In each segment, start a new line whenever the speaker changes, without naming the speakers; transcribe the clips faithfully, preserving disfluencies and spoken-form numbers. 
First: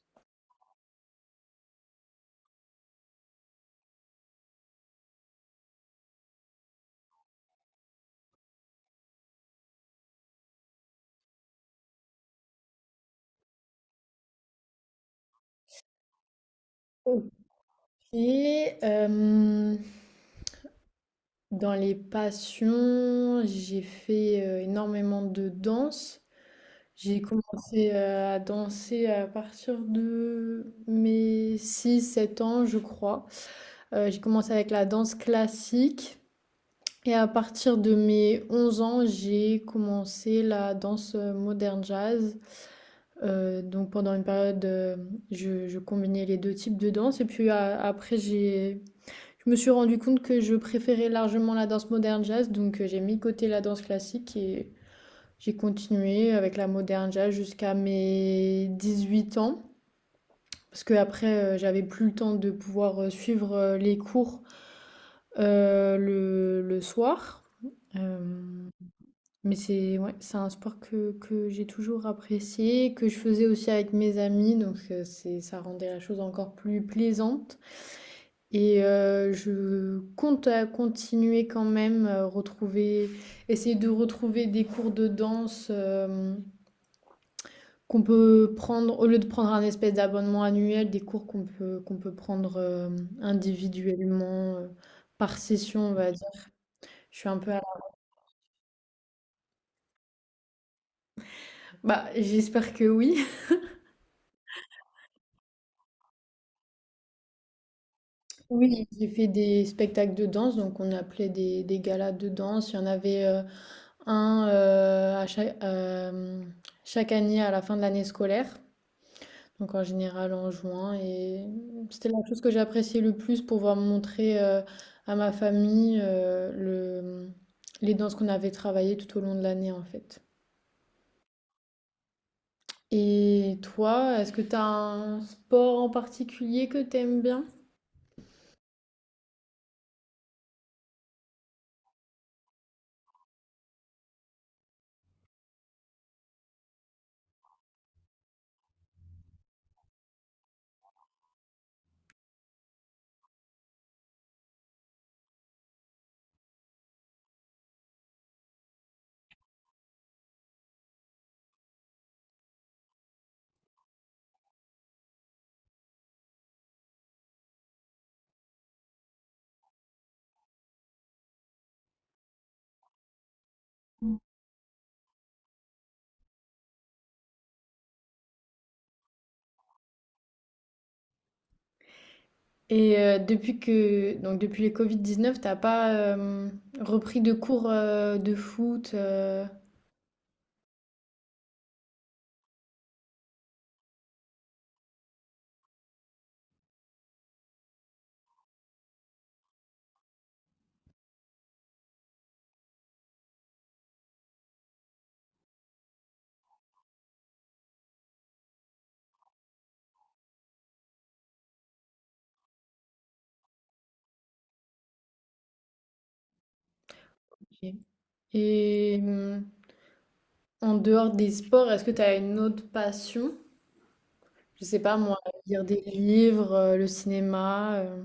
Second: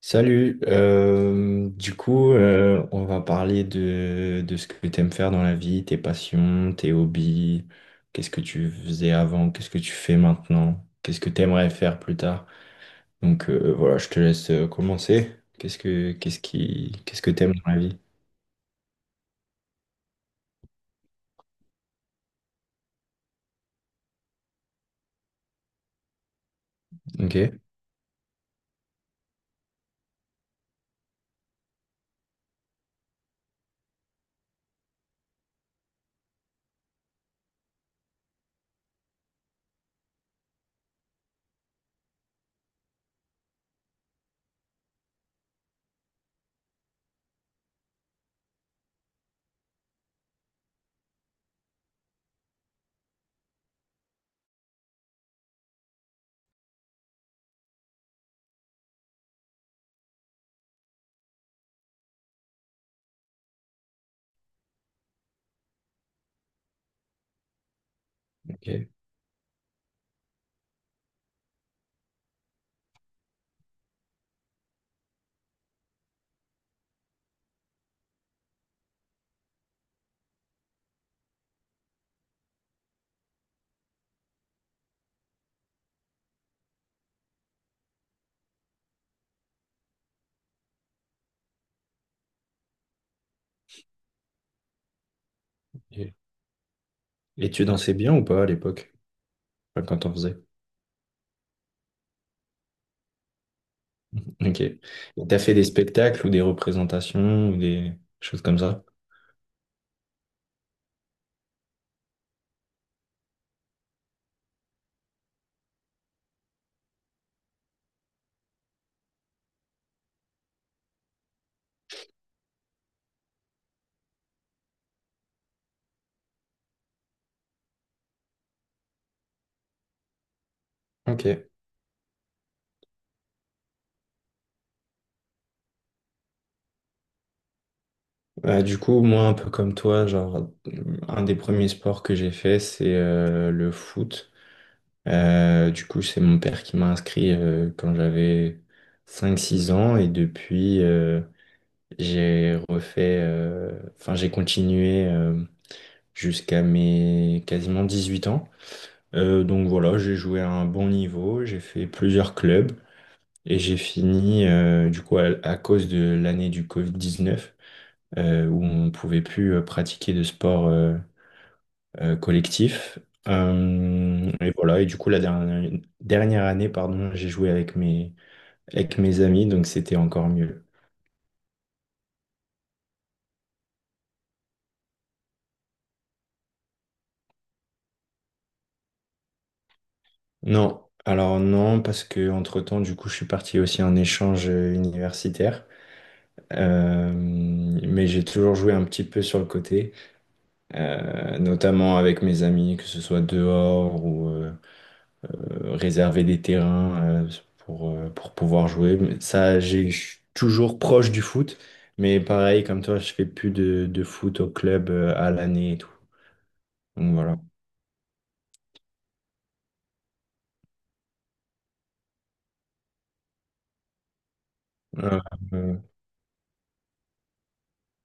Salut, euh, du coup, euh, on va parler de, de ce que tu aimes faire dans la vie, tes passions, tes hobbies, qu'est-ce que tu faisais avant, qu'est-ce que tu fais maintenant, qu'est-ce que tu aimerais faire plus tard. Donc euh, voilà, je te laisse euh, commencer. Qu'est-ce que qu'est-ce qui qu'est-ce que t'aimes dans la vie?
OK, hem, dans les passions, j'ai fait, heu, énormément de danse. J'ai
Ok,
commencé, heu, à danser à partir de mes six sept ans, je crois. Heu, j'ai commencé avec la danse classique et à partir de mes onze ans, j'ai commencé la danse, heu, moderne jazz. Heu, donc pendant une période, heu, je je combinais les deux types de danse et puis a après j'ai je me suis rendu compte que je préférais largement la danse moderne jazz, donc euh, j'ai mis de côté la danse classique et j'ai continué avec la moderne jazz jusqu'à mes dix-huit ans. Parce que après, euh, j'avais plus le temps de pouvoir euh, suivre euh, les cours euh, le, le soir. Euh,
ok.
mais c'est ouais, c'est un sport que, que j'ai toujours apprécié, que je faisais aussi avec mes amis, donc euh, c'est, ça rendait la chose encore plus plaisante. Et heu, je compte, à continuer quand même, heu, retrouver essayer de retrouver des cours de danse, hem, qu'on peut prendre au lieu de prendre un espèce d'abonnement annuel, des cours qu'on peut qu'on peut prendre, hem, individuellement, heu, par session, on va
Et
dire. Je suis un
et
peu à la
tu dansais bien ou pas à l'époque? Enfin, quand on faisait.
bah, j'espère que oui.
Ok. Et t'as fait des spectacles ou des représentations ou des choses comme ça?
Oui, j'ai fait des spectacles de danse, donc on appelait des des galas de danse. Il y en avait, heu, un, heu, à chaque hem, chaque année à la fin de l'année scolaire. Donc en général en juin. Et c'était la chose que j'appréciais le plus pour pouvoir montrer euh, à ma famille euh, le, les danses qu'on avait travaillées tout au long de l'année en fait.
Ok.
Et toi, est-ce que tu as un sport en particulier que t'aimes bien?
Bah, du coup, moi, un peu comme toi, genre, un des premiers sports que j'ai fait, c'est euh, le foot. Euh, du coup, c'est mon père qui m'a inscrit euh, quand j'avais cinq, six ans et depuis, euh, j'ai refait, euh, enfin, j'ai continué euh, jusqu'à mes quasiment dix-huit ans. Euh, donc voilà, j'ai joué à un bon niveau, j'ai fait plusieurs clubs et j'ai fini, euh, du coup, à, à cause de l'année du covid dix-neuf euh, où on ne pouvait plus euh, pratiquer de sport euh, euh, collectif. Euh, et voilà, et du coup, la dernière, dernière année, pardon, j'ai joué avec mes, avec mes amis, donc c'était encore mieux.
Et euh, depuis que donc depuis les covid dix-neuf t'as pas euh, repris de cours euh, de foot euh,
Non, alors non, parce que entre-temps, du coup, je suis parti aussi en échange euh, universitaire. Euh, mais j'ai toujours joué un petit peu sur le côté, euh, notamment avec mes amis, que ce soit dehors ou, euh, euh, réserver des terrains euh, pour, euh, pour pouvoir jouer. Mais ça, j'ai je suis toujours proche du foot, mais pareil, comme toi, je fais plus de, de foot au club euh, à l'année et tout. Donc voilà.
ok. Et euh, en dehors des sports, est-ce que tu as une autre passion? Je sais pas, moi,
Euh,
lire
euh,
des livres, euh, le cinéma. euh.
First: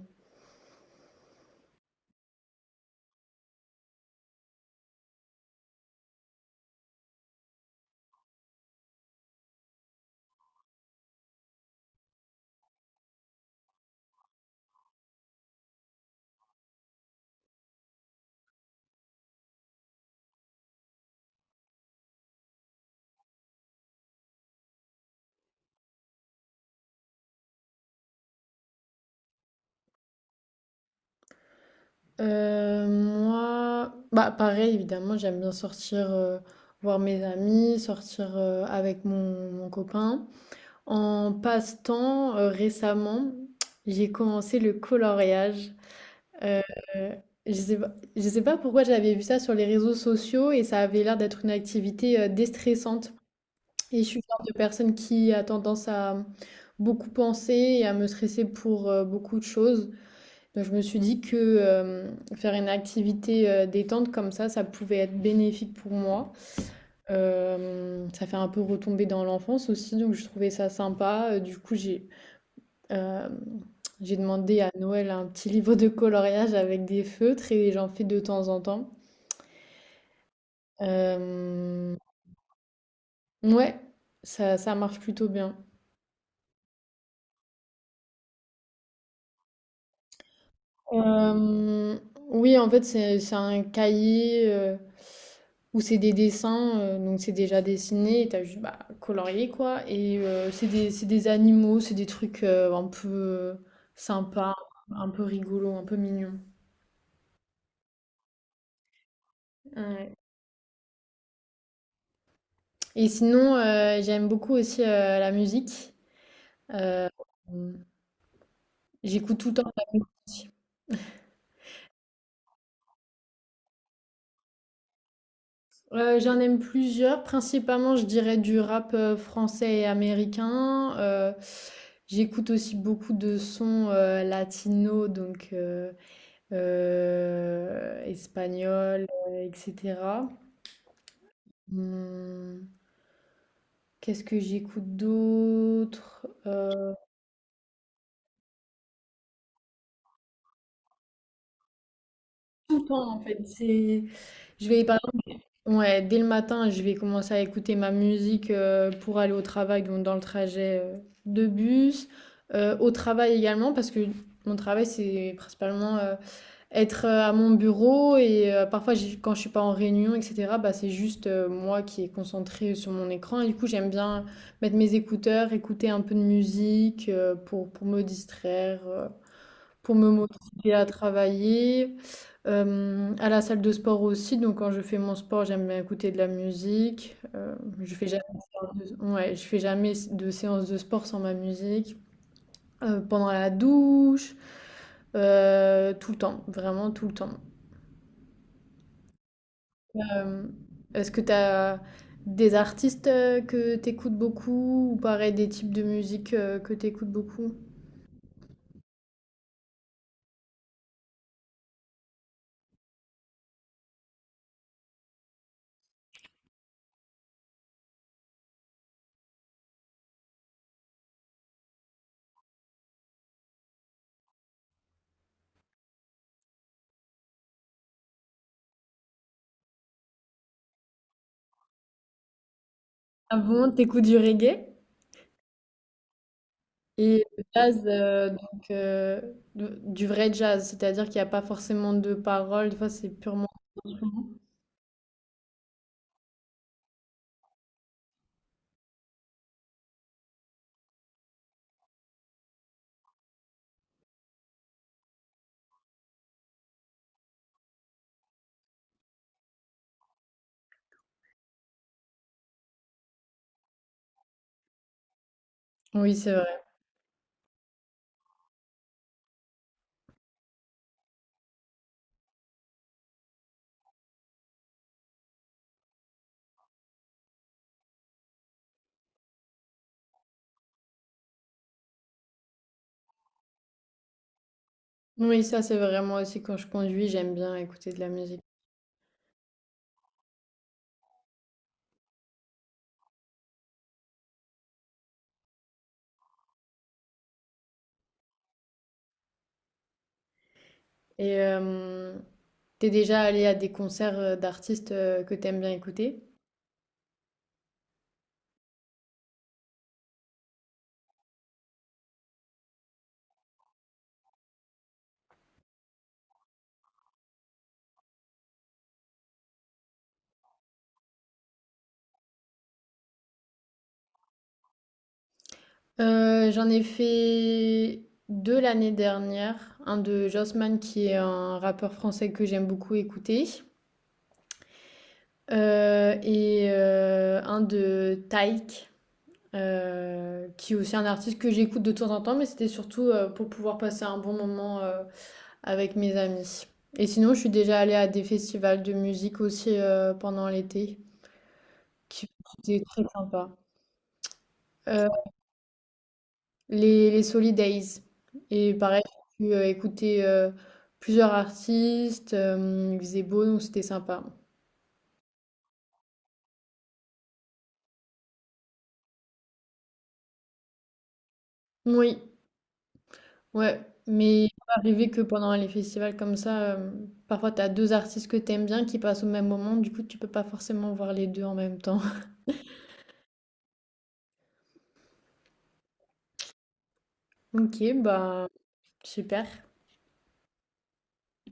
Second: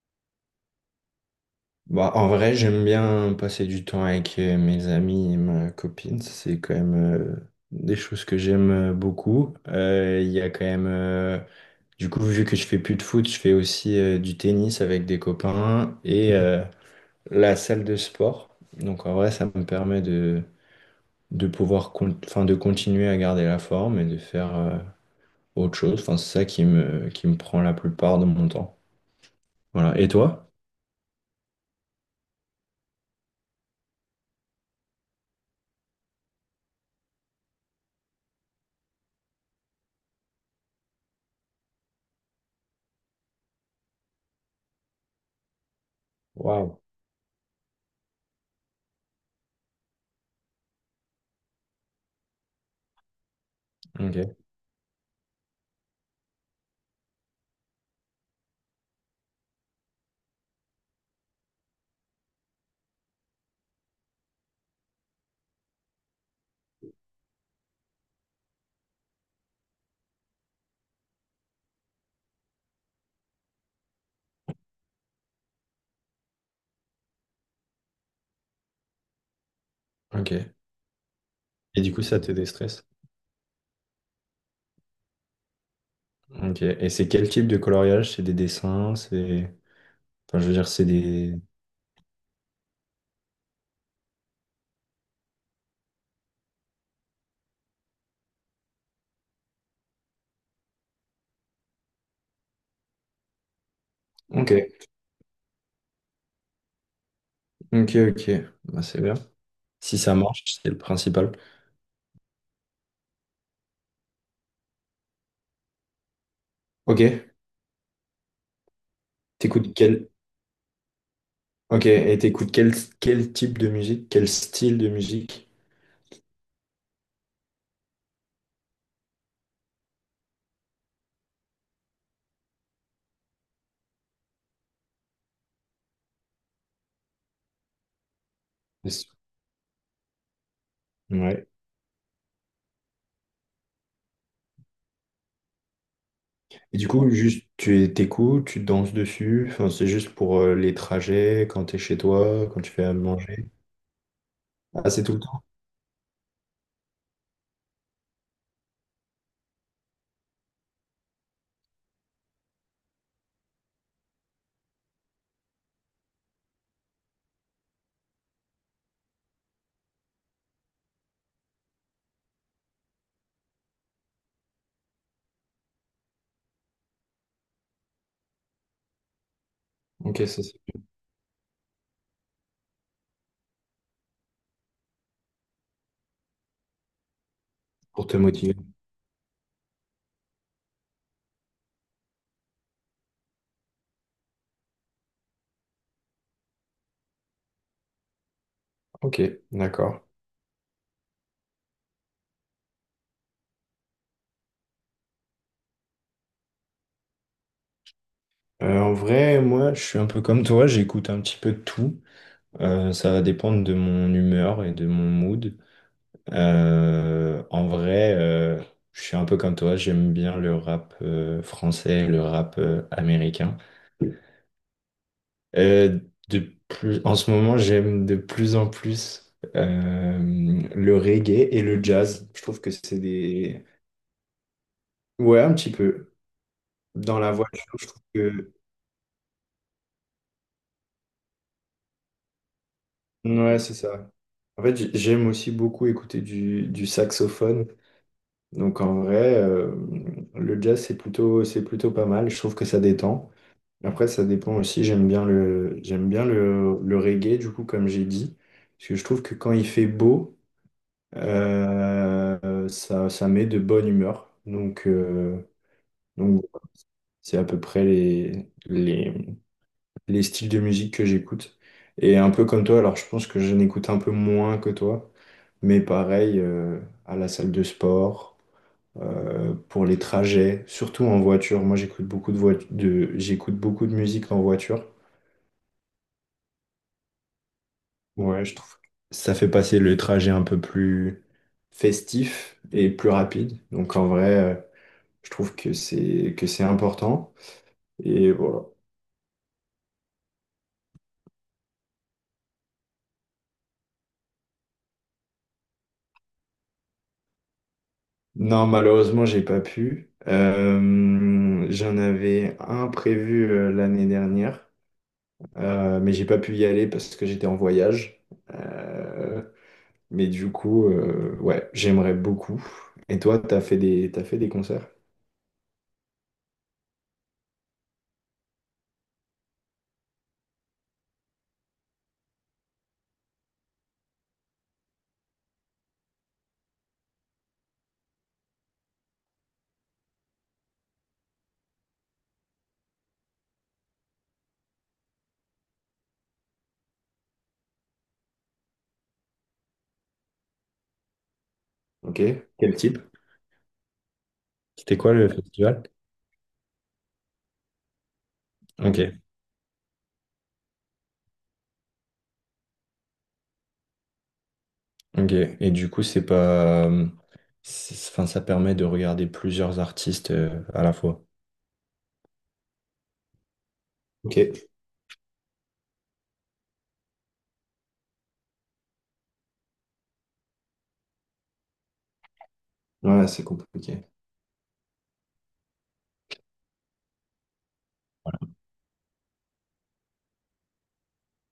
Bah, en vrai, j'aime bien passer du temps avec euh, mes amis et ma copine. Ça, c'est quand même euh, des choses que j'aime euh, beaucoup. Euh, Il y a quand même. euh, Du coup, vu que je fais plus de foot, je fais aussi euh, du tennis avec des copains et euh, la salle de sport. Donc en vrai, ça me permet de, de pouvoir con- enfin, de continuer à garder la forme et de faire euh, autre chose. Enfin, c'est ça qui me, qui me prend la plupart de mon temps. Voilà. Et toi?
Euh, moi, bah pareil, évidemment, j'aime bien sortir, euh, voir mes amis, sortir euh, avec mon, mon copain. En passe-temps, euh, récemment, j'ai commencé le coloriage. Euh,
Waouh.
je sais pas, je sais pas pourquoi j'avais vu ça sur les réseaux sociaux et ça avait l'air d'être une activité euh, déstressante. Et je suis le
Ok,
genre de personne qui a tendance à beaucoup penser et à me stresser pour euh, beaucoup de choses. Donc je me suis dit que euh, faire une activité euh, détente comme ça, ça pouvait être bénéfique pour moi. Euh, ça fait un peu retomber dans l'enfance aussi, donc je trouvais ça sympa. Euh, Du coup, j'ai euh, j'ai demandé à Noël un petit livre de coloriage avec des feutres et j'en fais de temps en temps.
ok. Et du
Euh,
coup, ça te déstresse?
ouais, ça, ça marche plutôt bien.
Ok. Et c'est quel type de coloriage? C'est des dessins? C'est… Enfin, je veux dire, c'est des…
Euh, oui, en fait, c'est c'est un cahier euh, où c'est des dessins, euh, donc c'est déjà dessiné, et t'as juste bah, colorié quoi. Et euh, c'est des, c'est des animaux, c'est des trucs euh, un peu euh,
Ok,
sympas, un peu rigolos, un peu mignons.
ok, ok. Bah, c'est bien. Si
Ouais.
ça marche, c'est le principal.
Et sinon, euh, j'aime beaucoup aussi euh, la musique. Euh,
Ok.
J'écoute tout le temps de
T'écoutes
la
quel…
musique.
Ok, et t'écoutes quel, quel type de musique? Quel style de musique?
Heu, j'en aime plusieurs, principalement je dirais du rap, heu, français et américain, heu, j'écoute aussi beaucoup de sons, heu, latinos donc heu, heu, espagnols, heu, et cetera.
Ouais.
Mmh, qu'est-ce que j'écoute d'autre?
Et du
Heu,
coup, juste, tu t'écoutes, tu danses dessus. Enfin, c'est juste pour euh, les trajets, quand t'es chez toi, quand tu
tout
fais
le
à
temps en fait,
manger.
c'est je vais
Ah, c'est tout le temps?
ouais, dès le matin, je vais commencer à écouter ma musique euh, pour aller au travail, donc dans le trajet euh, de bus, euh, au travail également, parce que mon travail, c'est principalement euh, être euh, à mon bureau et euh, parfois, j'ai- quand je suis pas en réunion, et cetera, bah, c'est juste euh, moi qui est concentrée sur mon écran. Et du coup, j'aime bien mettre mes écouteurs, écouter un peu de musique euh, pour, pour me distraire. Euh, pour me
Ok, ça, c'est
motiver à travailler. Euh, à la salle de sport aussi, donc quand je fais mon sport, j'aime bien écouter de la musique. Euh, je
pour
fais
te
jamais de
motiver.
séance de, ouais, je fais jamais de séance de sport sans ma musique. Euh, pendant la douche, euh, tout le temps, vraiment tout le temps.
Ok, d'accord.
Euh, Est-ce que tu as des artistes euh, que t'écoutes beaucoup ou pareil des types de musique euh, que t'écoutes beaucoup?
Euh, en vrai, moi, je suis un peu comme toi, j'écoute un petit peu de tout. Euh, ça va dépendre de mon humeur et de mon mood. Euh, en vrai, euh, je suis un peu comme toi, j'aime bien le rap euh, français, le rap euh, américain. Euh, de plus, en ce moment, j'aime de plus en plus euh, le reggae et le jazz. Je trouve que c'est
Ah
des…
bon, t'écoutes du reggae?
Ouais, un petit peu. Dans
Et
la
le
voiture,
jazz,
je trouve
euh,
que…
donc, euh, de- du vrai jazz, c'est-à-dire qu'il n'y a pas forcément de paroles, des fois c'est purement...
Ouais, c'est ça. En fait, j'ai- j'aime aussi beaucoup écouter du, du saxophone. Donc en vrai, euh, le jazz, c'est plutôt, c'est plutôt pas mal. Je trouve que ça détend. Après, ça dépend aussi. J'aime bien le, j'aime bien le, le reggae, du coup, comme j'ai dit. Parce que je trouve que quand il fait beau… Euh, ça, ça met de bonne humeur. Donc, euh,
Oui, c'est
donc
vrai.
voilà, c'est à peu près les, les, les styles de musique que j'écoute. Et un peu comme toi, alors je pense que je n'écoute un peu moins que toi, mais pareil, euh, à la salle de sport, euh, pour les trajets, surtout en voiture. Moi, j'écoute beaucoup de, voit- de, j'écoute beaucoup de musique en voiture.
Oui, ça c'est vraiment aussi quand je conduis, j'aime bien écouter de la musique.
Ouais, je trouve que ça fait passer le trajet un peu plus festif et plus rapide. Donc en vrai. euh, Je trouve que c'est que c'est important. Et voilà.
Et euh, t'es déjà allé à des concerts euh, d'artistes euh, que t'aimes bien écouter?
Non, malheureusement, j'ai pas pu. Euh, j'en avais un prévu euh, l'année dernière, euh, mais j'ai pas pu y aller parce que j'étais en voyage. Euh, mais du coup, euh, ouais, j'aimerais beaucoup. Et toi, t'as fait des t'as fait des concerts?
Euh, j'en ai fait deux l'année dernière, un de Josman qui est un rappeur français que j'aime beaucoup écouter, euh, et euh, un de Taïk. Euh, qui est aussi un artiste que j'écoute de temps en temps, mais c'était surtout euh, pour pouvoir passer un bon moment euh, avec mes amis. Et sinon, je suis déjà allée à des festivals de musique aussi euh, pendant l'été,
Ok.
qui
Quel
étaient
type?
très sympas.
C'était
Euh,
quoi le festival?
les, les Solidays. Et
Ok,
pareil, j'ai pu euh, écouter euh, plusieurs artistes, euh, il faisait beau, donc c'était sympa.
ok. Et du coup, c'est pas, c'est- enfin, ça permet de regarder plusieurs artistes euh, à la fois.
Oui. Ouais, mais il
Ok.
peut arriver que pendant les festivals comme ça, euh, parfois tu as deux artistes que t'aimes bien qui passent au même moment, du coup tu peux pas forcément voir les deux en même temps.
Ouais, c'est compliqué.
Ok, bah super.